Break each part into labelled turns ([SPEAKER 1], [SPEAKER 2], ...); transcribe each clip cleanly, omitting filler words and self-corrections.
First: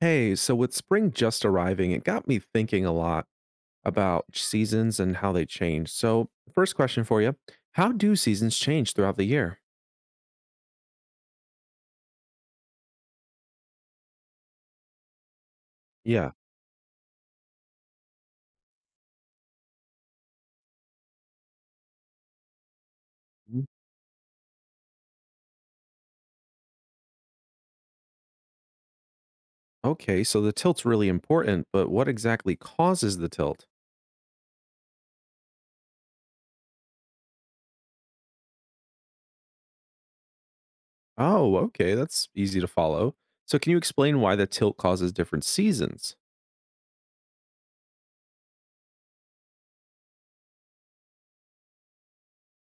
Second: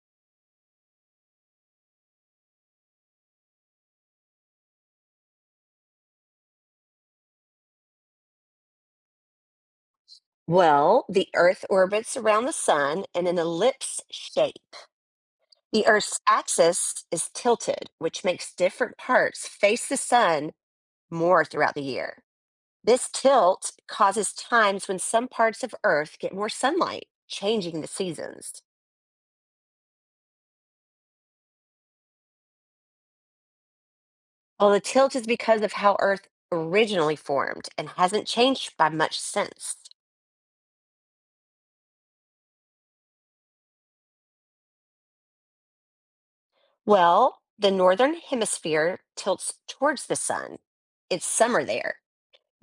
[SPEAKER 1] Hey, so with spring just arriving, it got me thinking a lot about seasons and how they change. So, first question for you. How do seasons change throughout the year?
[SPEAKER 2] Well, the Earth orbits around the Sun in an ellipse shape. The Earth's
[SPEAKER 1] Yeah.
[SPEAKER 2] axis is tilted, which makes different parts face the Sun more throughout the year. This
[SPEAKER 1] Mhm.
[SPEAKER 2] tilt causes times when some parts of Earth get more sunlight, changing the seasons.
[SPEAKER 1] Okay, so the tilt's really important, but what exactly causes the tilt?
[SPEAKER 2] Well, the tilt is because of how Earth originally formed and hasn't changed by much since.
[SPEAKER 1] Oh, okay, that's easy to follow. So, can you explain why the tilt causes different seasons?
[SPEAKER 2] Well, the northern hemisphere tilts towards the sun. It's summer there.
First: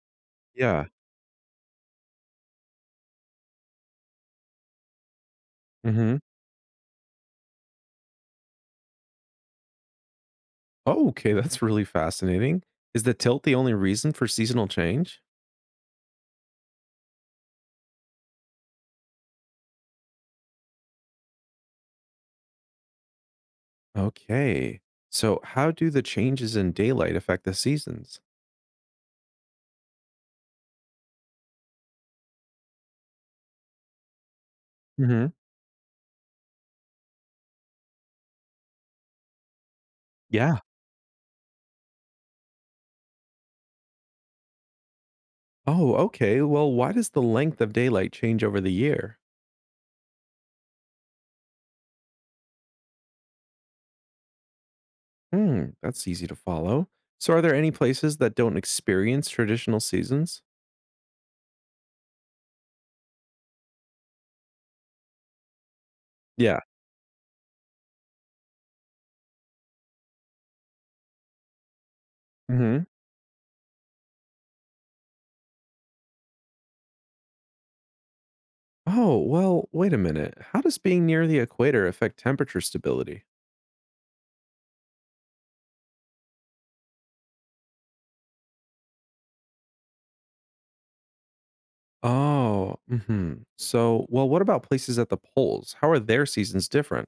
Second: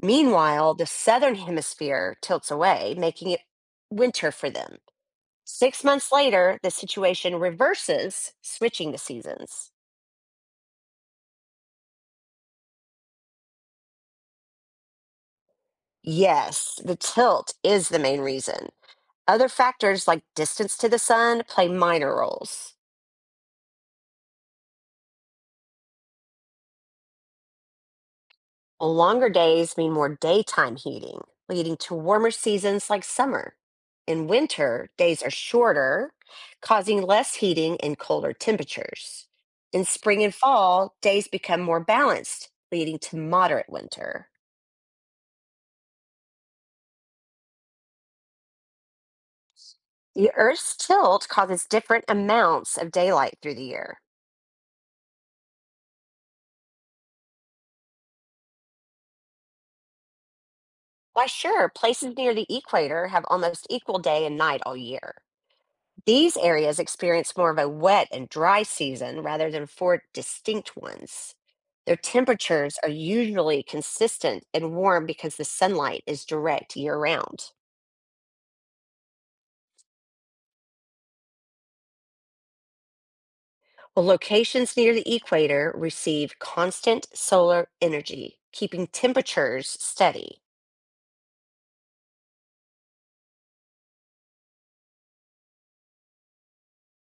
[SPEAKER 2] Meanwhile,
[SPEAKER 1] Yeah.
[SPEAKER 2] the southern hemisphere tilts away, making it winter for them. 6 months
[SPEAKER 1] Hmm.
[SPEAKER 2] later, the situation reverses, switching the seasons.
[SPEAKER 1] Oh, okay, that's really fascinating. Is the tilt the only reason for seasonal change?
[SPEAKER 2] Yes, the tilt is the main reason. Other factors like distance to the sun play minor roles.
[SPEAKER 1] Okay. So, how do the changes in daylight affect the seasons?
[SPEAKER 2] Longer days mean more daytime heating, leading to warmer seasons like summer. In winter, days are
[SPEAKER 1] Mhm.
[SPEAKER 2] shorter, causing less heating and colder temperatures. In spring and
[SPEAKER 1] Yeah.
[SPEAKER 2] fall, days become more balanced, leading to moderate winter.
[SPEAKER 1] Oh, okay. Well, why does the length of daylight change over the year?
[SPEAKER 2] The Earth's tilt causes different amounts of daylight through the year.
[SPEAKER 1] That's easy to follow. So, are there any places that don't experience traditional seasons?
[SPEAKER 2] Why, sure, places near the equator have almost equal day and night all year. These
[SPEAKER 1] Yeah.
[SPEAKER 2] areas experience more of a wet and dry season rather than four distinct ones. Their temperatures
[SPEAKER 1] Hmm.
[SPEAKER 2] are usually consistent and warm because the sunlight is direct year round.
[SPEAKER 1] Oh, well, wait a minute. How does being near the equator affect temperature stability?
[SPEAKER 2] Well, locations near the equator receive constant solar energy, keeping temperatures steady.
[SPEAKER 1] Oh, so, well, what about places at the poles? How are their seasons different?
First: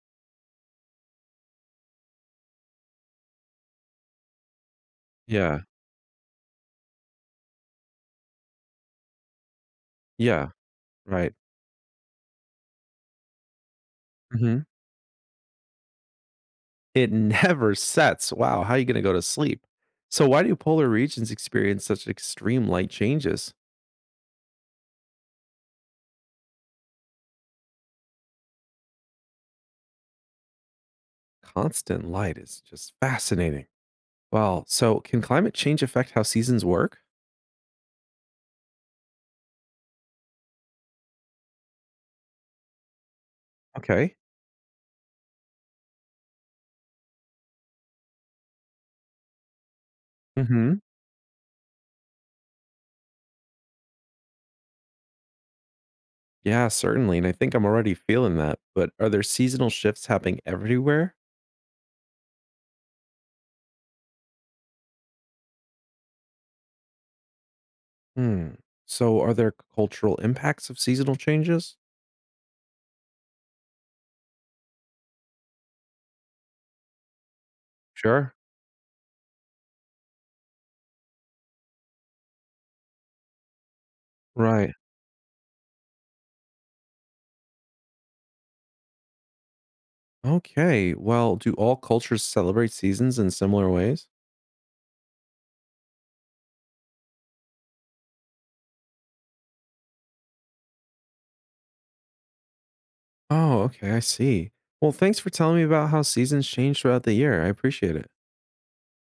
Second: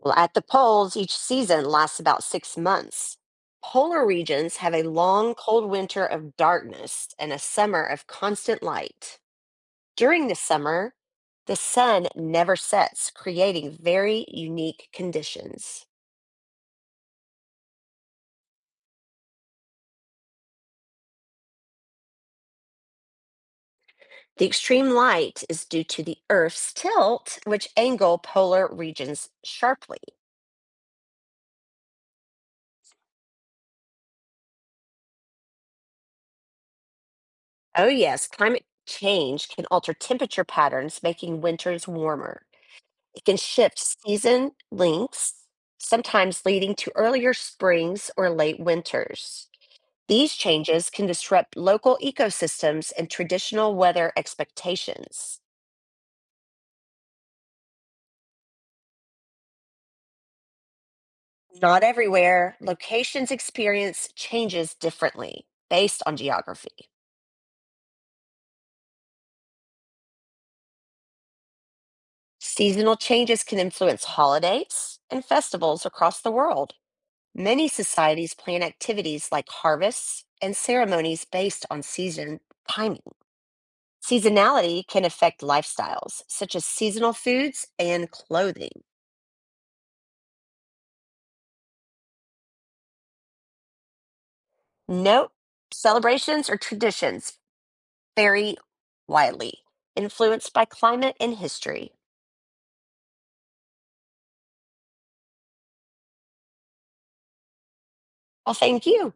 [SPEAKER 2] Well, at the poles, each season lasts about 6 months. Polar regions have a long,
[SPEAKER 1] Yeah.
[SPEAKER 2] cold winter of darkness and a summer of constant light. During the
[SPEAKER 1] Yeah.
[SPEAKER 2] summer,
[SPEAKER 1] Right.
[SPEAKER 2] the sun never sets, creating very
[SPEAKER 1] Hmm.
[SPEAKER 2] unique conditions.
[SPEAKER 1] It never sets. Wow, how are you gonna go to sleep? So why do polar regions experience such extreme light changes?
[SPEAKER 2] The extreme light is due to the Earth's tilt, which angle polar regions sharply.
[SPEAKER 1] Constant light is just fascinating. Well, so can climate change affect how seasons work?
[SPEAKER 2] Oh, yes, climate change can alter temperature patterns, making winters warmer. It can shift
[SPEAKER 1] Okay.
[SPEAKER 2] season lengths, sometimes leading to earlier springs or late winters. These
[SPEAKER 1] Hmm.
[SPEAKER 2] changes can disrupt local ecosystems and traditional weather expectations.
[SPEAKER 1] Yeah, certainly. And I think I'm already feeling that. But are there seasonal shifts happening everywhere?
[SPEAKER 2] Not everywhere, locations experience changes differently based on geography.
[SPEAKER 1] Hmm. So are there cultural impacts of seasonal changes?
[SPEAKER 2] Seasonal changes can influence holidays and festivals across the world. Many societies
[SPEAKER 1] Sure.
[SPEAKER 2] plan activities like harvests and ceremonies based on season timing.
[SPEAKER 1] Right.
[SPEAKER 2] Seasonality can affect lifestyles, such as seasonal foods and clothing.
[SPEAKER 1] Okay. Well, do all cultures celebrate seasons in similar ways?
[SPEAKER 2] Note celebrations or traditions vary widely, influenced by climate and history.
[SPEAKER 1] Oh, okay, I see. Well, thanks for telling me about how seasons change throughout the year. I appreciate it.
[SPEAKER 2] Well, thank you.